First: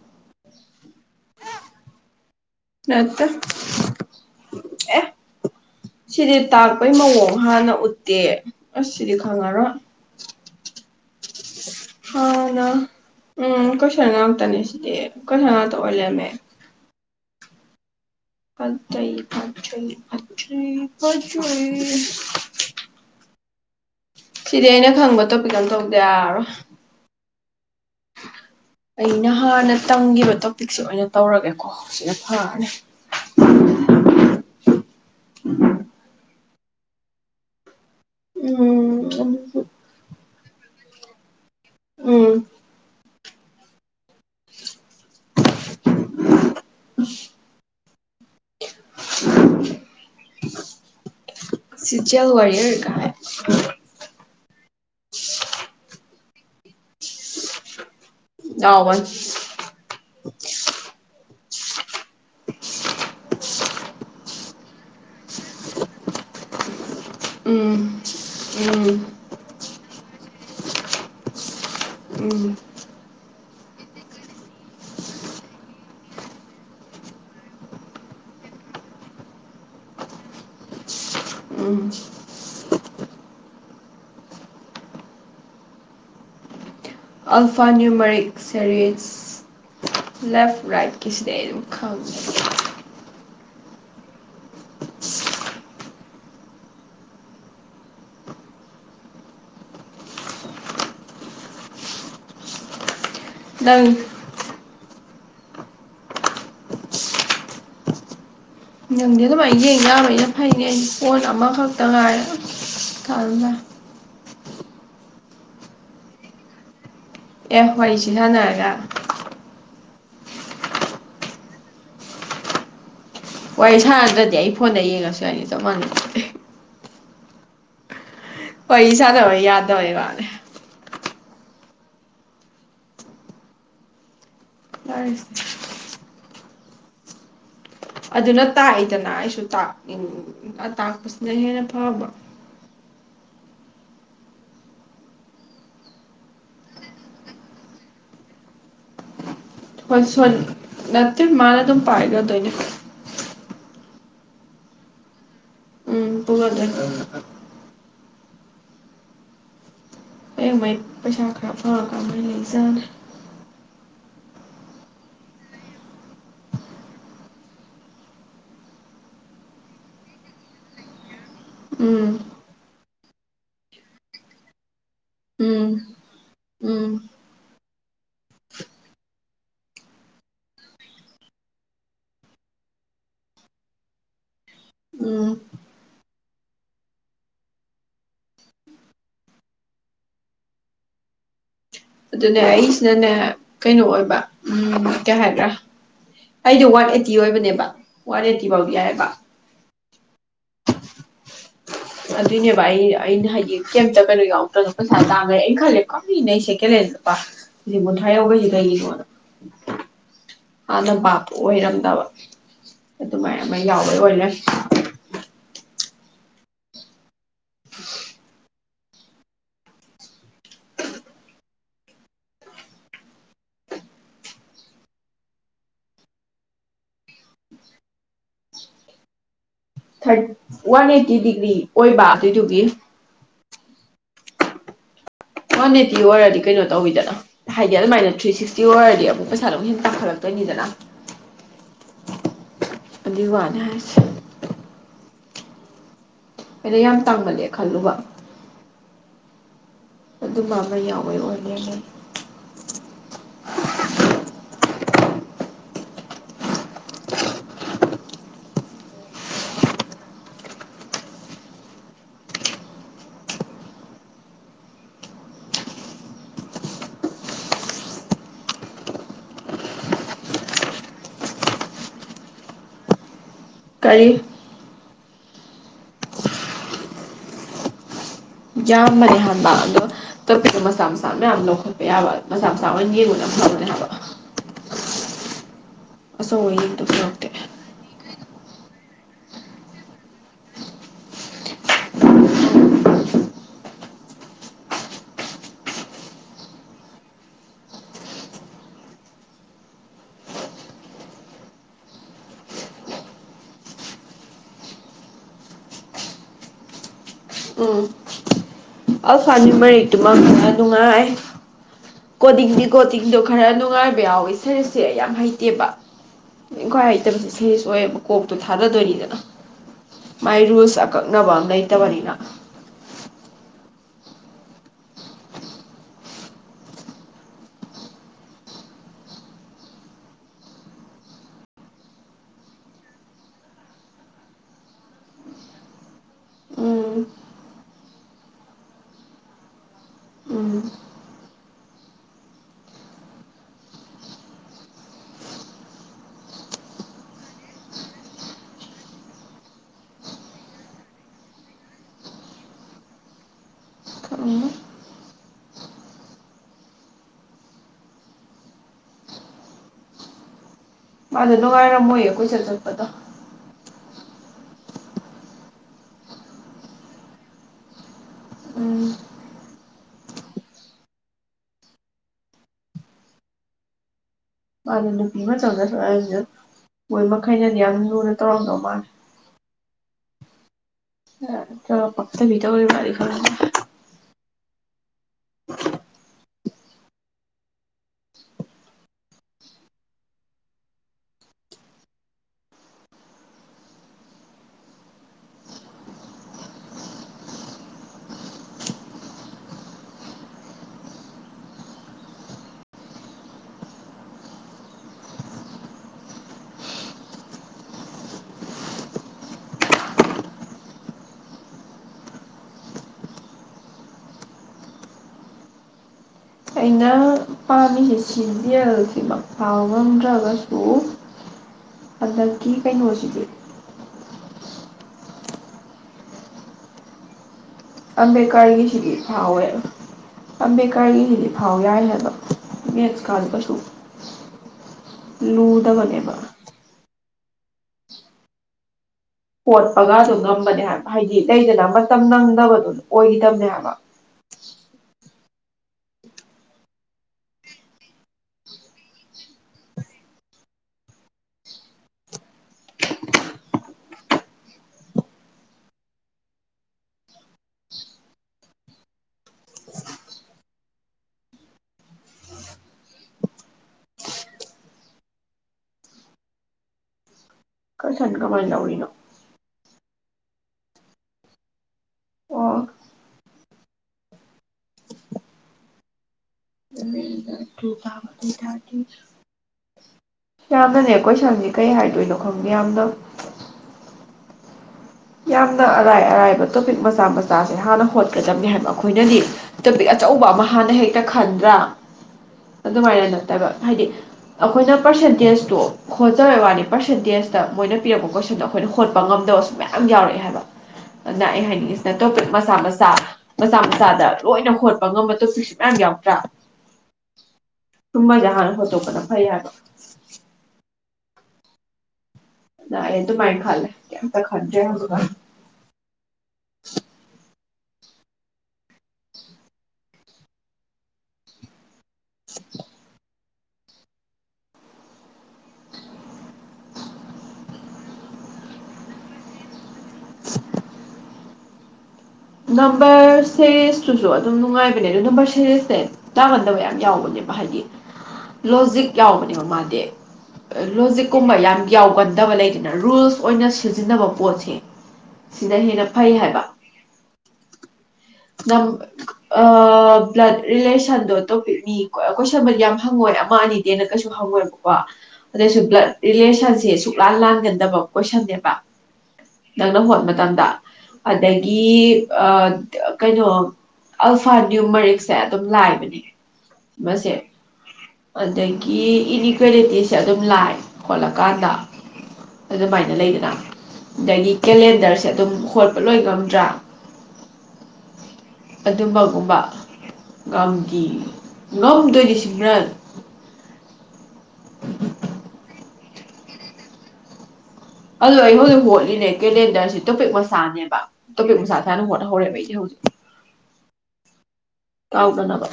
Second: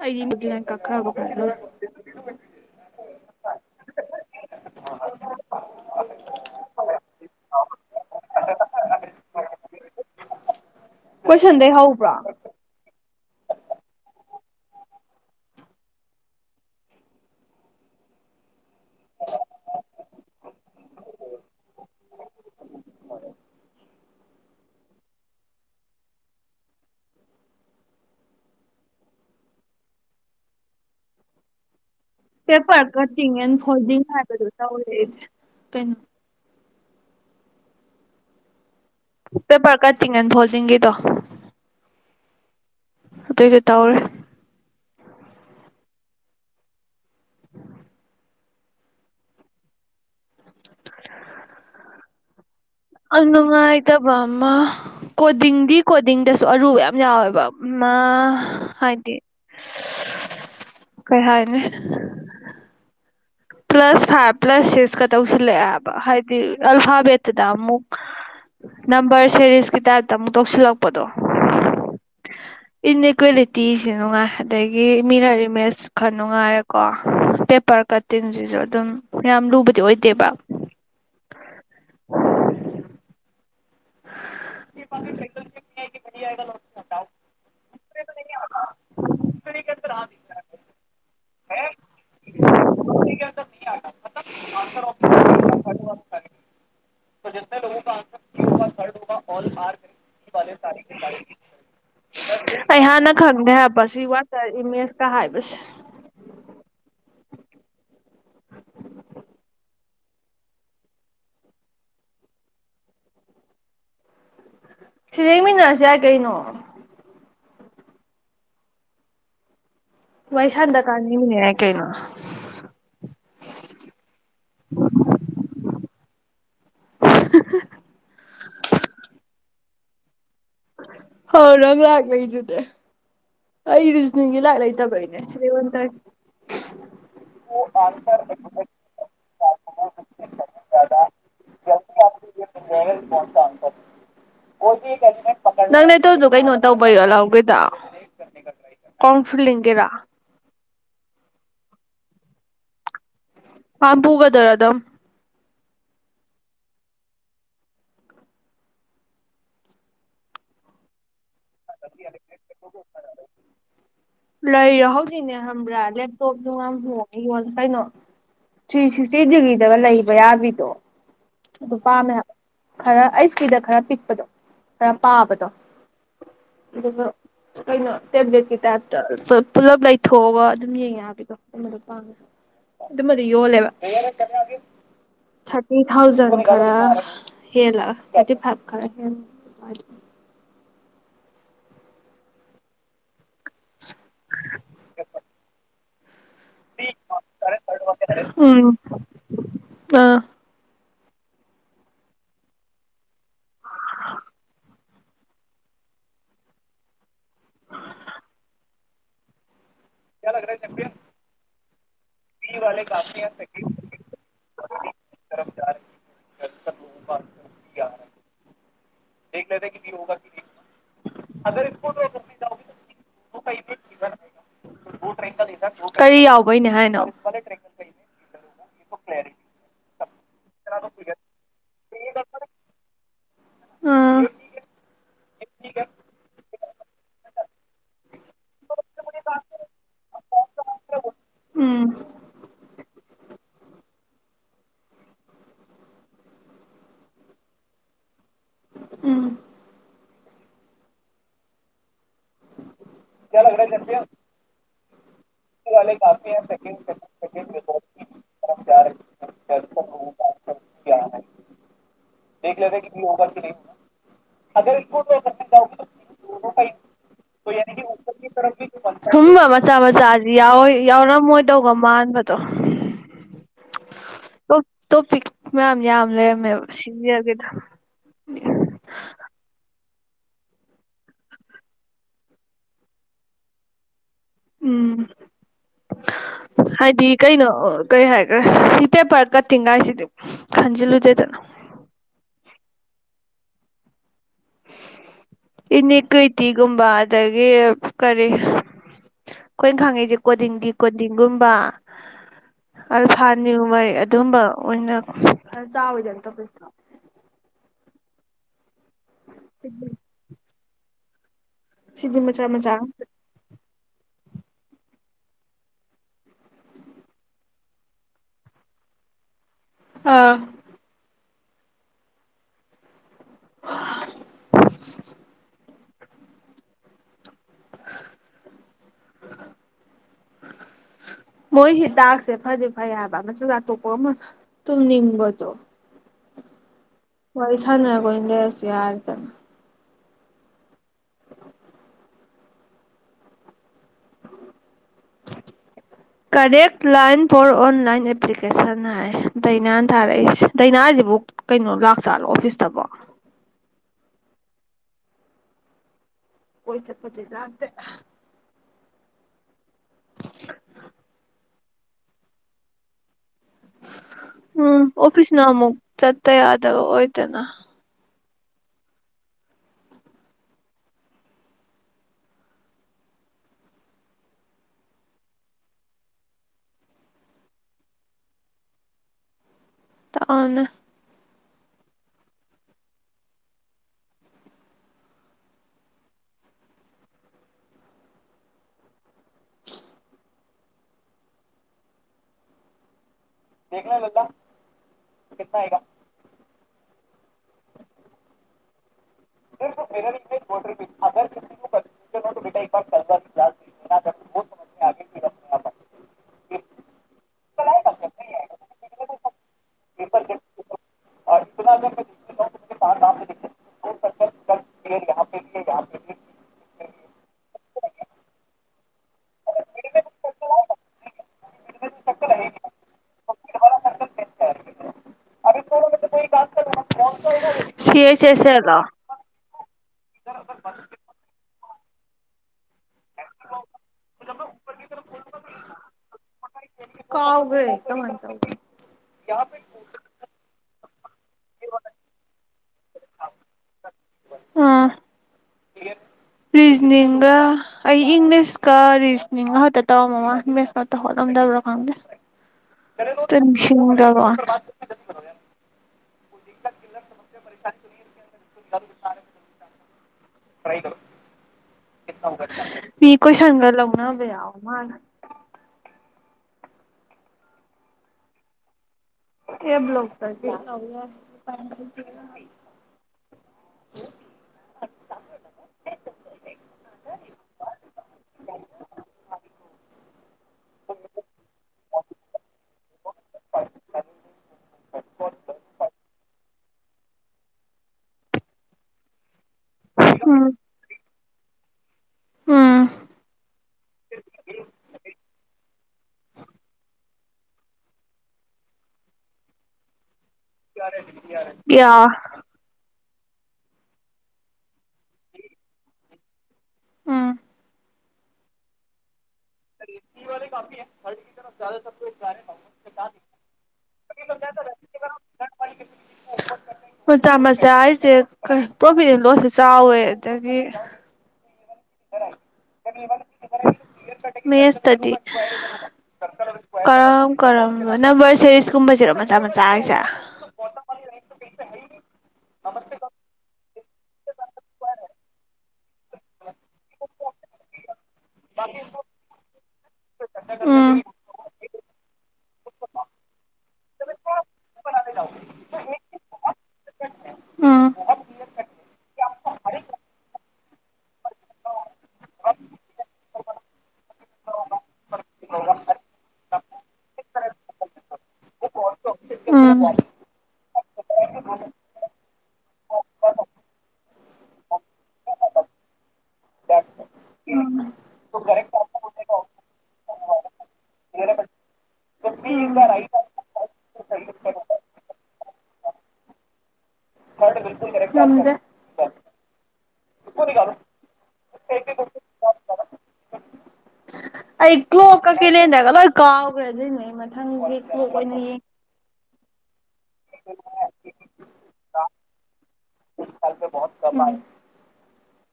ꯑꯩꯗꯤ ꯃꯗꯨꯅ ꯀꯛꯈ꯭ꯔꯕ ꯈꯜꯂꯨꯔꯦ ꯅꯠꯇ ꯑꯦ ꯁꯤꯗꯤ ꯇꯥꯛꯄꯩ ꯃꯑꯣꯡ ꯍꯥꯟꯅ ꯎꯠꯇꯦ ꯑꯁ ꯁꯤꯗꯤ ꯈꯪꯉꯔꯣꯏ ꯀꯣꯏ ꯆꯗꯩ ꯍꯕ꯭ꯔꯥ ꯍꯥꯟꯅ ꯎꯝ ꯀꯣꯏꯁꯟ ꯉꯥꯛꯇꯅꯦ ꯁꯤꯗꯤ ꯀꯣꯏꯁꯟ ꯉꯥꯛꯇ ꯑꯣꯏꯔꯝꯃꯦ ꯄꯠꯇ ꯄꯖꯩ ꯁꯨ ꯁꯤꯗꯤ ꯑꯩꯅ ꯈꯪꯕ ꯇꯣꯄꯤꯛ ꯑ ꯇꯧꯗ ꯌꯥꯔꯣ ꯑꯩꯅ ꯍꯥꯟꯅ ꯇꯝꯈꯤꯕ ꯇꯣꯄꯤꯛꯁꯦ ꯑꯣꯏꯅ ꯇꯧꯔꯒꯦꯀꯣ ꯁꯤꯅ ꯐꯔꯅꯤ ꯄꯦꯄꯔ ꯀꯠꯇꯤꯡ ꯑꯦꯟ ꯐꯣꯜꯗꯤꯡ ꯍꯥꯏꯕꯗꯣ ꯇꯧꯔꯦꯗꯤꯦ ꯀꯩꯅꯣ ꯎꯝ ꯄꯦ ꯄꯔꯀ ꯇ ꯣ ꯂꯤꯒꯤꯤꯗꯣ ꯎꯝ ꯑꯗꯨꯏꯗꯤ ꯇꯧꯔꯦ [unintelligible] ꯁꯤꯖꯤꯌꯥꯜ ꯋꯥꯔꯌꯔ ꯑꯃ ꯑꯥꯏꯇꯕ ꯑꯃ ꯀꯣꯗꯤꯡꯗꯤ ꯀꯣꯗꯤꯡꯗꯁꯨ ꯑꯔꯨꯕ ꯌꯥꯝ ꯌꯥꯎꯋꯦꯕ ꯃꯥ ꯑ ꯋꯥꯟ ꯍꯥꯏꯗꯤ ꯎ ꯄ꯭ꯂꯁ ꯐꯥꯏꯚ ꯄ꯭ꯂꯁ ꯁꯤꯛꯁꯀ ꯇꯧꯁꯤꯜꯂꯛꯑꯦꯕ ꯍꯥꯏꯗꯤ ꯑꯐ ꯦꯆꯗ ꯎꯝ ꯑꯃꯨꯛ ꯎꯝ ꯅꯝꯕꯝꯕꯔ ꯁꯦꯔꯤꯁ ꯀꯗ ꯇ ꯑꯃꯨꯛ ꯇꯧꯁꯤꯜꯂꯛꯄꯗꯣ ꯎꯝ ꯏꯟꯅꯦꯛ ꯀꯂꯤ ꯇꯤꯁꯤ ꯅꯨꯡꯉꯥꯏ ꯑꯗꯒꯤ ꯃꯤꯅ ꯏꯃꯦꯖ ꯈꯔ ꯅꯨꯡꯉꯥꯏꯔꯦꯀꯣ ꯄꯦꯄꯔ ꯀꯠ ꯇꯤꯟꯁꯤꯁꯨ ꯑꯗꯨꯝ ꯌꯥꯝ ꯂꯨꯕꯗꯤ ꯑꯣꯏꯗꯦꯕ ꯎꯝ ꯄꯦꯡ ꯃꯅꯤꯒꯤ ꯃꯔꯤ ꯍꯥꯏꯒꯂꯣ ꯑꯜꯐꯥ ꯅ꯭ꯌꯨꯃꯔꯤꯛ ꯁꯦꯔꯤꯁ ꯂꯦꯐ ꯔꯥꯏꯠꯀꯤꯁꯤꯗꯩ ꯑꯩ ꯑꯗꯨꯝ ꯈꯪꯉꯤ ꯟꯔ ꯑꯩꯍꯅ ꯈꯪꯗꯦ ꯅꯪ ꯍꯥꯏ ꯁꯤ ꯋꯥ ꯏꯃꯦ ꯀꯥ ꯁ ꯅꯪꯗꯦ ꯑꯗꯨꯃꯥꯏꯅ ꯌꯦꯡ ꯌꯥꯕꯩꯅ ꯐꯩꯅꯦ ꯑꯩ ꯄꯣꯟ ꯑꯃꯈꯛꯇ ꯉꯥꯏꯔ ꯈꯜꯂꯗ ꯁꯤ ꯌꯦꯡꯃꯤꯟꯅꯔꯁ ꯌꯥꯏ ꯀꯩꯅꯣ ꯑꯦ ꯋꯥꯔꯤꯁꯤ ꯁꯥꯟꯅꯔꯒ ꯃꯥꯏ ꯁꯥꯟꯗ ꯀꯥꯅꯤꯅꯦ ꯀꯩꯩꯅ ꯋꯥꯔꯤ ꯁꯥꯥꯟꯅꯗ꯭ꯔꯗꯤ ꯑꯩ ꯐꯣꯟꯗ ꯌꯦꯡꯉꯁꯨ ꯌꯥ ꯍꯥꯏꯅꯤ ꯆꯞ ꯃꯥꯟꯅꯩ [inaudible] ꯄꯩꯁꯥꯗ ꯌꯥꯗꯧꯋ ꯋꯥꯔ ꯍꯥꯎ ꯅꯪ ꯂꯒꯂ ꯏꯗꯨꯗꯦ ꯑꯩꯁꯅꯤ ꯂꯥꯏꯔꯥꯏ ꯕꯩꯅꯦ ꯇꯧꯔꯤꯁꯦ ꯁꯔꯤ ꯑꯣ ꯑꯗꯨꯅ ꯇꯥꯛꯏꯗꯅ ꯑꯩꯁꯨꯥꯛ ꯇꯥꯛꯄꯁꯤꯅ ꯍꯦꯟꯅ ꯐꯕ ꯅꯪ ꯅꯇꯣꯁꯨ ꯀꯩꯅꯣ ꯇꯧꯕꯩꯔꯣ ꯂꯧꯥꯎꯒꯦꯗ ꯀ ꯍꯣꯏꯁꯣꯟ ꯅꯠꯇꯦ ꯃꯥꯅ ꯑꯗꯨꯝ ꯄꯥꯏꯒꯗꯣꯏꯅꯤꯣ ꯑ ꯄꯒꯗꯔꯥꯗꯥꯝ ꯎꯝ ꯄꯨꯒꯗ꯭ꯔꯦ ꯍ ꯃꯩ ꯄꯩꯁꯥ ꯑꯐ ꯀꯃꯥꯏ ꯂꯩ ꯆꯅ ꯂꯩꯔꯣ ꯍꯧꯖꯤꯛꯅꯦ ꯈꯕ꯭ꯔꯥ ꯂꯦꯞꯇꯣꯞꯁꯨ ꯉꯊꯣꯡꯉ ꯌ ꯀꯩꯅꯣ ꯊ꯭ꯔꯤ ꯁꯤꯛꯁꯇꯤ ꯗꯤꯒ꯭ꯔꯤꯗꯒ ꯂꯩꯕ ꯌꯥꯕꯤꯗꯣ ꯑꯗꯨ ꯄꯥꯝꯃꯦ ꯎꯝ ꯈꯔ ꯑꯩꯆ ꯄꯤꯗ ꯈꯔ ꯄꯤꯛꯄꯗꯣ ꯈꯔ ꯄꯥꯕꯗꯣ ꯎꯝ ꯎꯝ ꯑꯗꯨꯒ ꯀꯩꯅꯣ ꯇꯦꯕ꯭ꯂꯦꯠꯀꯤ ꯇꯥꯏꯞꯇ ꯄꯨꯂꯞ ꯂꯩꯊꯣꯛꯑꯒ ꯑꯗꯨꯝ ꯌꯦꯡꯉꯦꯕꯗꯣ ꯑꯗꯨꯝꯕꯗꯣ ꯄꯥꯝꯉ ꯑꯗꯨꯝꯕꯗꯤ ꯌꯣꯜꯂꯦꯕ ꯎꯝ ꯊꯥꯔꯇꯤ ꯊꯥꯎꯖꯟ ꯈꯔ ꯍꯦꯂ ꯊꯇꯤ ꯐꯚ ꯈ ꯍ ꯑꯗꯨꯅꯦ ꯑꯩꯁꯤꯅꯅꯦ ꯀꯩꯅꯣ ꯑꯣꯏꯕ ꯎꯝ ꯀꯩ ꯍꯥꯏꯗ꯭ꯔꯥ ꯑꯩꯗꯤ ꯋꯥꯟ ꯑꯦꯠꯇꯤ ꯑꯣꯏꯕꯅꯦꯕ ꯋꯥꯟ ꯑꯦꯠꯇꯤ ꯎꯝ ꯐꯥꯎꯗꯤ ꯌꯥꯏꯕ ꯑꯥ ꯑꯗꯨꯏꯅꯦꯕ ꯑꯩ ꯑꯩꯅ ꯍꯥꯏꯌꯦꯗꯤ ꯀꯩꯝꯇ ꯀꯩꯅꯣ ꯌꯥꯎꯗ꯭ꯔꯗ ꯄꯩꯁꯥ ꯇꯥꯈ꯭ꯔꯦ ꯑꯩ ꯈꯜꯂꯦ ꯀꯣꯅꯦ ꯑꯩꯁꯦ ꯀꯦ ꯂꯩ ꯄ ꯁꯤ ꯀꯨꯟꯊ꯭ꯔꯥ ꯌꯧꯧꯕꯩꯁꯤꯦ ꯀꯩꯒꯤꯅꯣꯗ ꯑꯗꯣ ꯕꯥꯞ ꯑꯣꯏꯔꯝ ꯑ ꯄꯦ ꯀꯥꯐꯤ ꯍꯥꯏ ꯂꯩꯔꯝꯃꯦ ꯇ ꯀꯔ ꯆꯔ ꯀ ꯀꯕ ꯍꯥꯏ ꯄꯂ ꯇꯔꯦ ꯀꯄꯅꯦ ꯀꯂꯦꯔꯤ ꯊ ꯋꯥꯟ ꯍꯦ ꯀꯗꯔꯤ ꯑꯣꯏ ꯕꯥꯇꯗꯨꯒ ꯑꯥ ꯍ ꯅꯗꯤ ꯋꯥꯔꯗꯤ ꯀꯩꯅꯣ ꯇꯧꯋꯤꯗꯅ ꯍꯥꯏꯗꯤ ꯑꯗꯨꯃꯥꯏꯅ ꯊ꯭ꯔꯤ ꯁꯤꯛꯁꯇꯤ ꯑꯣꯏꯔꯗꯤ ꯑꯃꯨꯛ ꯄꯩꯁꯥ ꯑꯗꯨꯝ ꯍꯦ ꯇꯥꯈꯠꯂꯛꯇꯣꯏꯅꯤꯗꯅ ꯎꯝ ꯑꯗꯤꯋꯥꯗ ꯍꯥꯏ ꯑꯩꯅ ꯌꯥꯝ ꯇꯥꯡꯒꯜꯂꯦ ꯈꯜꯂꯨꯕ ꯎꯝ ꯑꯗꯨꯝꯕ ꯑꯃ ꯌꯥꯎꯋꯦ ꯑꯣꯅꯦꯦꯅꯦ ꯀꯂ ꯀ ꯆꯄꯤꯦ ꯦ ꯀꯥꯐꯔ ꯁꯨꯝꯕ ꯃꯆꯥ ꯃꯆꯥꯁꯤ ꯌꯥꯎꯔꯝꯃꯣꯏꯗꯧꯕꯒ ꯃꯥꯟꯕꯗꯣ ꯀꯔꯤ ꯇꯣꯄꯤꯛ ꯃꯌꯥꯝ ꯌꯥꯝ ꯂꯩꯔꯝꯃꯦꯕ ꯁꯤꯟꯖꯔꯒꯦꯗ ꯌꯥꯝ ꯃꯦ ꯍꯥꯟꯕ ꯑꯗꯣ ꯆꯠꯄꯗ ꯃꯆꯥ ꯃꯆꯥ ꯃꯌꯥꯝ ꯂꯧꯈꯠꯄ ꯌꯥꯕ ꯃꯆꯥ ꯃꯆꯥꯥ ꯃ ꯌꯦꯡꯕꯅ ꯐꯪꯕꯅꯦ ꯍꯥꯏꯕ ꯎꯝ ꯑꯆꯧꯕ ꯌꯦꯡꯗꯧ ꯍꯥꯏꯗꯤ ꯁꯔꯨꯛꯇꯤ ꯀꯩꯅꯣ ꯀꯩ ꯍꯥꯏ ꯁꯤ ꯄꯦꯄꯔ ꯀꯠꯇꯤꯡꯉꯥꯏꯁꯤꯗꯤ ꯈꯟꯖꯤꯜꯂꯨꯗꯦꯗꯅ ꯏꯅꯤꯀ꯭ꯋꯤꯇꯤꯒꯨꯝꯕ ꯑꯗꯒꯤ ꯀꯔꯤ ꯑꯩꯈꯣꯏꯅ ꯈꯪꯉꯤꯁꯦ ꯀꯣꯗꯤꯡꯗꯤ ꯀꯣꯗꯤꯡꯒꯨꯝꯕ ꯑꯜꯐꯥꯅꯤꯌꯨ ꯃꯔꯤ ꯑꯗꯨꯝꯕ ꯑꯣꯏꯅ ꯈꯔ ꯆꯥꯎꯋꯤꯗ ꯇꯧ ꯑꯜꯐꯥꯅꯤ ꯃꯔꯔꯤꯛꯇꯨꯃꯛꯅ ꯅꯨꯡꯉꯥꯏ ꯁꯤꯗꯤ ꯃꯆꯥ ꯀꯣꯗꯤꯤꯡꯗꯤ ꯃꯆꯥ ꯀꯣꯗꯤꯤꯡꯗꯣ ꯈꯔ ꯅꯨꯡꯉꯥꯏꯕ ꯌꯥꯎꯋꯁꯦ ꯁꯦꯔꯤꯁꯁꯦ ꯌꯥꯝ ꯍꯩꯇꯦꯕ ꯏ ꯈ꯭ꯋꯥꯏ ꯍꯩꯇꯕꯁꯦ ꯁꯔꯤꯁ ꯑꯣꯏꯌꯦꯕ ꯀꯣꯛꯇꯣ ꯊꯥꯗꯗꯣꯏꯔꯤꯗꯅ ꯑꯥ ꯃꯥꯏꯔꯨꯁ ꯑꯀꯛꯅꯕ ꯅꯩꯇ ꯃꯅꯤꯔ ꯃꯣꯏꯁꯤ ꯗꯥꯛꯁꯦ ꯐꯗꯤ ꯐꯩ ꯍꯥꯏꯕ ꯃꯆꯆꯥ ꯑꯥꯛꯇꯣꯛꯄ ꯑꯃ ꯇꯨꯝꯅꯤꯡꯕꯗꯣ ꯎꯝ ꯋꯥꯔꯤ ꯁꯥꯟꯅꯔꯒ ꯑꯣꯏꯅ ꯂꯩꯔꯁꯨ ꯌꯥꯔꯗꯅ ꯎꯝ correct line for online application ꯍꯥꯏ ꯗꯥꯏꯅꯥꯅ ꯊꯥꯔꯛꯏꯁ ꯗꯥꯏꯅꯥꯁꯤꯕꯨ ꯀꯩꯅꯣ ꯂꯥꯛ ꯆꯥꯠꯂꯣ ꯑꯣꯐꯤꯁꯇꯕꯣ ꯈꯪꯉꯦ ꯑꯣꯏꯣꯏ ꯆꯠꯄ ꯆ ꯂꯗ ꯃꯥꯗꯣ ꯅꯨꯡꯉꯥꯏꯔꯝꯃꯣꯏꯌꯦ ꯀꯣꯏꯆꯠ ꯆꯠꯄꯗꯣ ꯎꯝ ꯑꯣꯐꯤꯁꯅ ꯑꯃꯨꯛ ꯆꯠꯠꯇ ꯌꯥꯗꯕ ꯑꯣꯏꯗꯦꯅ ꯎꯝ ꯃꯥꯗ ꯅꯨꯄꯤ ꯃꯇꯝꯗꯁꯨ ꯑꯩꯁꯨ ꯃꯣꯏ ꯃꯈꯩꯅꯗꯤ ꯌꯥꯝ ꯂꯨꯅ ꯇꯧꯔꯝꯗꯧ ꯃꯥꯜꯂꯤ [unintelligible] [unintelligible] [unintelligible] [unintelligible] ꯑꯩꯅ ꯄꯥꯝꯃꯤꯁꯦ ꯁꯤꯖꯦꯜꯁꯤꯃꯛ ꯐꯥꯎ ꯉꯝꯗ꯭ꯔꯒꯁꯨ ꯍꯟꯗꯛꯀꯤ ꯀꯩꯅꯣꯁꯤꯗꯤ ꯁꯤ ꯑꯩꯁ ꯑꯦꯁ ꯑꯦꯜꯂꯣ ꯑꯝꯗꯦꯀꯥꯔꯒꯤꯁꯤꯒꯤ ꯊꯑꯣꯋꯦ ꯑꯝꯕꯦꯗꯀ꯭ꯔꯒꯤ ꯍꯤꯗꯤꯐꯥꯎ ꯌꯥꯔꯤ ꯍꯥꯏꯕ ꯃꯦꯠꯁ ꯀꯥ ꯀꯩ ꯁꯨ ꯂꯨꯗꯕꯅꯦꯕ ꯀꯥꯎꯒ꯭ꯔ‌ꯦ ꯀꯃꯥꯏ ꯇꯧꯕꯅꯣ ꯀꯣꯠꯄꯒꯁꯨ ꯉꯝꯕꯅꯦ ꯍꯥꯏ ꯍꯥꯏꯗꯤ ꯂꯩꯗꯅ ꯃꯇꯝ ꯅꯪꯗꯕꯗꯨꯅ ꯑꯣꯏꯈꯤꯗꯗꯝꯅꯦ ꯍꯥꯏꯕ ꯑꯥ ꯔꯤꯖꯅꯤꯡꯒ ꯑꯩ ꯏꯪꯂꯤꯁꯀ ꯔꯤꯖꯅꯤꯡꯒ ꯈꯛꯇ ꯇꯧꯔꯝꯃꯃꯣ ꯏꯪꯦꯁ ꯉꯥꯛꯇ ꯍꯣꯠꯂꯝꯝꯗꯕ꯭ꯔꯣ ꯈꯪꯗꯦ ꯅꯤꯡꯁꯤꯡꯗꯕ ꯃꯤ ꯀꯣꯏꯁꯪꯒ ꯂꯧꯅꯕ ꯌꯥꯑꯣ ꯃꯥ ꯀꯣꯏꯁꯟ ꯀꯃꯥꯏꯅ ꯂꯧꯔꯤꯅꯣ ꯑꯦ ꯕ꯭ꯂ‌ꯣꯛ ꯇꯥꯒꯤ ꯑꯣ ꯌꯥꯝꯅꯅꯦ ꯀꯣꯏꯁꯟꯁꯦ ꯀꯩ ꯍꯥꯏꯗꯣꯏꯅꯣ ꯈꯪꯗꯦ ꯌꯥꯝꯅꯣ ꯄ ꯌꯥꯝꯅ ꯑꯔꯥꯏ ꯑꯔꯥꯏꯕ ꯇꯣꯄꯤꯛ ꯃꯆꯥ ꯃꯆꯥꯁꯦ ꯍꯥꯟꯅ ꯍꯣꯠꯀꯗꯕꯅꯤ ꯍꯥꯏꯕ ꯑꯩꯈꯣꯏꯅꯗꯤ ꯇꯣꯄꯤꯛ ꯑꯆꯧꯕ ꯑꯃ ꯎꯝ ꯍꯥꯟꯅ ꯍꯦꯛꯛꯇ ꯈꯟꯗ꯭ꯔ ꯎꯝ ꯑꯗꯨꯃꯥꯏꯅ ꯅꯠꯇꯕ ꯍꯥꯏꯗꯤ ꯑꯩꯈꯣꯏꯅ ꯄ꯭ꯔꯁꯦꯟꯇꯦꯖꯇꯣ ꯍꯣꯠꯆꯔꯏ ꯋꯥꯅꯤ ꯄꯔꯁꯦꯟꯇꯦꯖꯇ ꯃꯣꯏꯅ ꯄꯤꯛꯄ ꯀꯣꯏꯁꯟꯗꯣ ꯑꯩꯈꯣꯏꯅ ꯍꯣꯠꯄ ꯉꯝꯗꯕꯁꯨ ꯃꯌꯥꯝ ꯌꯥꯝ ꯌꯥꯎꯔꯛꯑꯦ ꯍꯥꯏꯕ ꯑꯗꯨꯅ ꯑꯩ ꯍꯥꯏꯅꯤꯡꯉꯤꯁꯤꯅ ꯌꯥ ꯇꯣꯄꯤꯛ ꯃꯆꯥ ꯃꯆꯥ ꯃꯆꯥ ꯃꯆꯥꯗ ꯂꯣꯏꯅ ꯍꯣꯠꯄ ꯉꯝꯕ ꯇꯣꯄꯤꯁꯨ ꯃꯌꯥꯝ ꯌꯥꯎꯗ꯭ꯔꯥ ꯎꯝ ꯇꯨꯝꯕꯁꯦ ꯍꯥꯟꯅ ꯍꯣꯠꯇꯣꯛꯄꯅ ꯐꯩ ꯍꯥꯏꯗꯣ ꯑꯦꯇꯤ ꯋꯥꯦ ꯀꯣꯄꯤꯤ ꯍꯔꯀꯤ ꯇꯔ ꯁꯞ ꯅ ꯑꯩ ꯇꯣ ꯄꯥꯏ ꯈꯦ ꯀꯇ ꯈꯔꯗꯦ ꯆꯆꯥ ꯍꯥꯏꯁꯦ ꯄ꯭ꯔꯣꯐꯤꯠ ꯑꯦꯟ ꯂꯣꯁꯁꯨꯦ ꯆꯥꯎꯋꯦ ꯑꯗꯒꯤ ꯐꯔ ꯀꯕ ꯃꯦꯠꯁꯇꯗꯤ ꯀꯔꯝ ꯀꯔꯝꯕꯅꯣ ꯅꯝꯕꯔ ꯁꯦꯔꯤꯁꯀꯨꯝꯕꯁꯤꯔꯣ ꯃꯆꯥ ꯃꯆꯥ ꯍꯥꯏꯁꯦ ꯅꯝꯕꯝꯕꯔ ꯁꯤꯛꯁ ꯁꯨꯁꯨ ꯑꯗꯨꯝ ꯅꯨꯡꯉꯥꯏꯕꯅꯦ ꯑꯗꯨꯗ ꯅꯝꯕꯔ ꯁꯦꯔꯦꯁꯦ ꯇꯥꯒꯟꯗꯕ ꯌꯥꯝ ꯌꯥꯎꯕꯅꯦꯕ ꯍꯥꯏꯗꯤ ꯂꯣꯖꯤꯛ ꯌꯥꯎꯕꯅꯦꯕ ꯃꯥꯗꯤ ꯎꯝ ꯂꯣꯖꯤꯛꯀꯨꯝꯕ ꯌꯥꯝ ꯌꯥꯎꯒꯟꯗꯕ ꯂꯩꯗꯅ ꯔꯨꯜꯁ ꯑꯣꯏꯅ ꯁꯤꯖꯤꯟꯅꯕ ꯄꯣꯠꯁꯦ ꯁꯤꯅ ꯍꯦꯟꯅ ꯐꯩ ꯍꯥꯏꯕ ꯑꯝ ꯑ ꯕ꯭ꯂꯠ ꯔꯤꯂꯦꯁꯟꯗꯣ ꯇꯣꯄꯤꯛꯅꯤ ꯀꯣꯏꯁꯟꯕꯗꯤ ꯌꯥꯝ ꯍꯪꯉꯣꯏ ꯑꯃ ꯑꯅꯤꯗꯩꯅ ꯀꯩꯁꯨ ꯍꯪꯉꯣꯏꯕꯀꯣ ꯑꯗꯨꯗꯩꯁꯨ ꯕ꯭ꯂꯠ ꯔꯤꯂꯦꯁꯟꯁꯦ ꯁꯨꯛ ꯂꯥꯟ ꯂꯥꯟꯒꯟꯗꯕ ꯀꯣꯏꯁꯟꯅꯦꯕ ꯎꯝ ꯅꯪꯅ ꯍꯣꯠ ꯃꯇꯝꯗ ꯑꯗꯒꯤ ꯀꯩꯅꯣ ꯐꯟꯅ ꯌꯨꯝ ꯃꯔꯤꯛꯁꯦ ꯑꯗꯨꯝ ꯂꯥꯏꯕꯅꯦ ꯃꯁꯦ ꯑꯗꯒꯤ ꯏꯟꯏꯀ꯭ꯋꯦꯂꯤꯇꯤꯁꯦ ꯑꯗꯨꯝ ꯂꯥꯏ ꯈꯣꯠꯂꯀꯥꯟꯗ ꯑꯗꯨꯃꯥꯏꯅ ꯂꯩꯗꯅ ꯑꯗꯒꯤ ꯀꯦꯂꯦꯟꯗꯔꯁꯦ ꯑꯗꯨꯝ ꯍꯣꯠꯄ ꯂꯣꯏ ꯉꯝꯗ꯭ꯔꯥ [unintelligible] ꯑꯗꯨꯝꯕꯒꯨꯝꯕ ꯉꯝꯗꯤ ꯉꯝꯗꯣꯏꯔꯤꯁꯤꯕ꯭ꯔꯜ ꯑꯩ ꯀ꯭ꯂꯣ [unintelligible] ꯀꯥꯎꯒꯔ꯭ꯦꯗ [unintelligible] ꯀꯦꯂꯦꯟꯗꯥ ꯁꯤ ꯇꯣꯄꯤꯛ ꯃꯆꯥꯅꯦꯕ ꯇꯣꯄꯤꯛ ꯃꯆꯥ ꯁꯥꯏꯅ ꯍꯣꯠꯅꯍꯧꯔꯛꯑꯦꯕ ꯑꯩꯁꯦ ꯍꯧꯖꯤꯛ ꯎꯝ ꯀꯥꯎꯗꯅꯕ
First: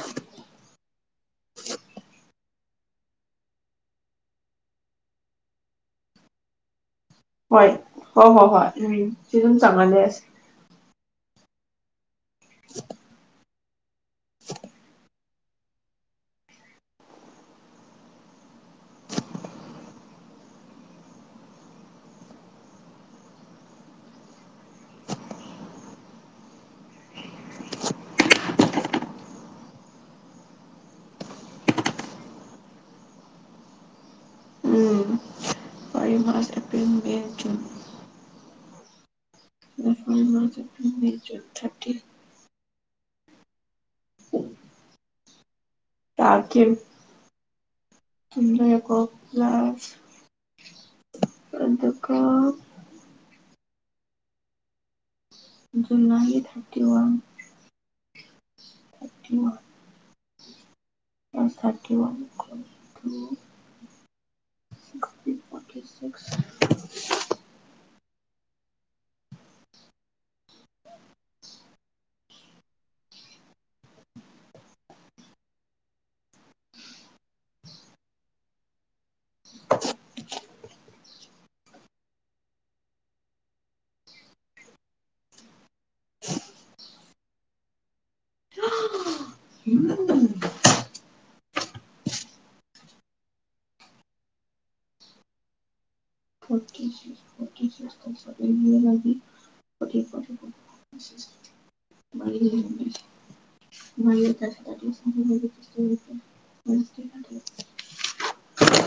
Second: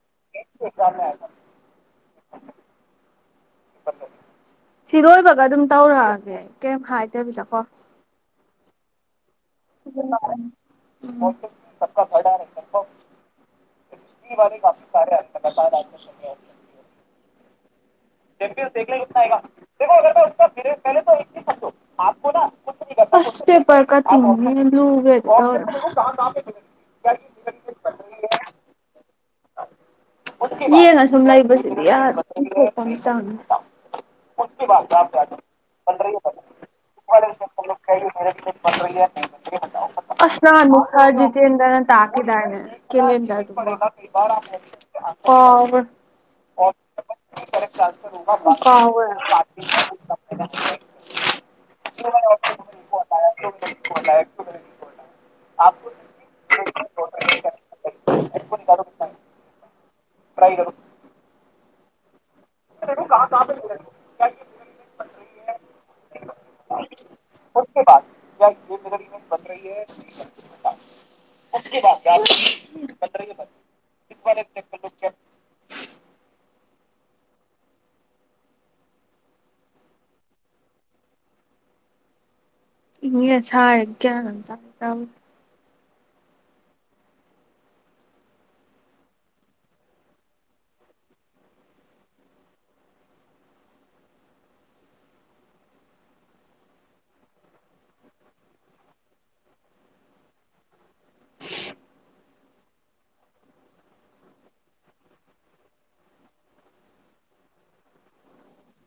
ꯁꯤ ꯂꯣꯏꯕꯒ ꯑꯗꯨꯝ ꯇꯧꯔꯛꯑꯒꯦ ꯀꯩ ꯍꯣꯏ ꯍ ꯍꯣ ꯍꯣꯏ ꯁꯤ ꯑꯗꯨꯝ ꯆꯪꯍꯜꯂꯦꯁꯦ ꯈꯔ ꯏ ꯃꯥꯅꯤ ꯀꯄꯤ ꯁꯔꯦ ꯍꯥꯏꯦ [unintelligible] ꯌꯦꯡꯉ ꯁꯨꯝ ꯂꯩꯕꯁꯤꯗꯤ ꯌꯥꯗ ꯊꯣꯛꯄ ꯆꯪꯉ ꯎꯝ ꯀ ꯃꯆ ꯑꯦꯄ꯭ꯔꯜ ꯃꯦ ꯖꯨꯟ ꯄꯠꯇ꯭ꯌꯦ ꯐꯦꯕꯋꯥꯔꯤ ꯃꯥꯔꯆ ꯑꯦꯄ꯭ꯔꯤꯜ ꯃꯦ ꯑꯁꯁꯥ ꯖꯨꯟ ꯇꯦꯟꯗ꯭ꯔꯅ ꯊꯥꯔꯇꯤ ꯇ ꯀꯦꯗ ꯀꯦꯂꯡꯔꯡ ꯑꯣ ꯇꯥꯀꯤ ꯇ ꯀꯥꯎꯒ꯭ꯔꯦ ꯀꯣꯥꯁ ꯑꯗꯨꯀ [unintelligible] [unintelligible] ꯀꯩꯘꯅꯣ ꯇꯥꯇꯣꯟ [unintelligible] ꯌꯥꯗ ꯄꯊꯔꯦ [unintelligible] [unintelligible] [unintelligible] [inaudible]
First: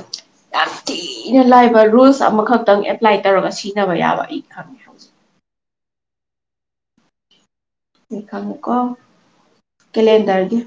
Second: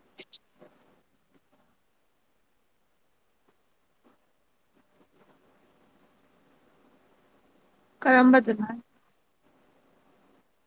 ꯌꯥꯝ ꯊꯤꯅ ꯂꯥꯏꯕ ꯔꯨꯜꯁ ꯑꯃꯈꯛꯇꯪ ꯑꯦꯄ꯭ꯂꯥꯏ ꯇꯧꯔꯒ ꯁꯤꯖꯤꯟꯅꯕ ꯌꯥꯕ ꯑꯩ ꯈꯪꯉꯦ ꯍꯧꯖꯤꯛ ꯀꯔꯝꯕꯗꯅꯣ ꯁꯤꯖꯦꯈꯪꯉꯦꯀꯣ ꯍꯥꯏ ꯀꯦꯂꯦꯟꯗꯔꯒꯤ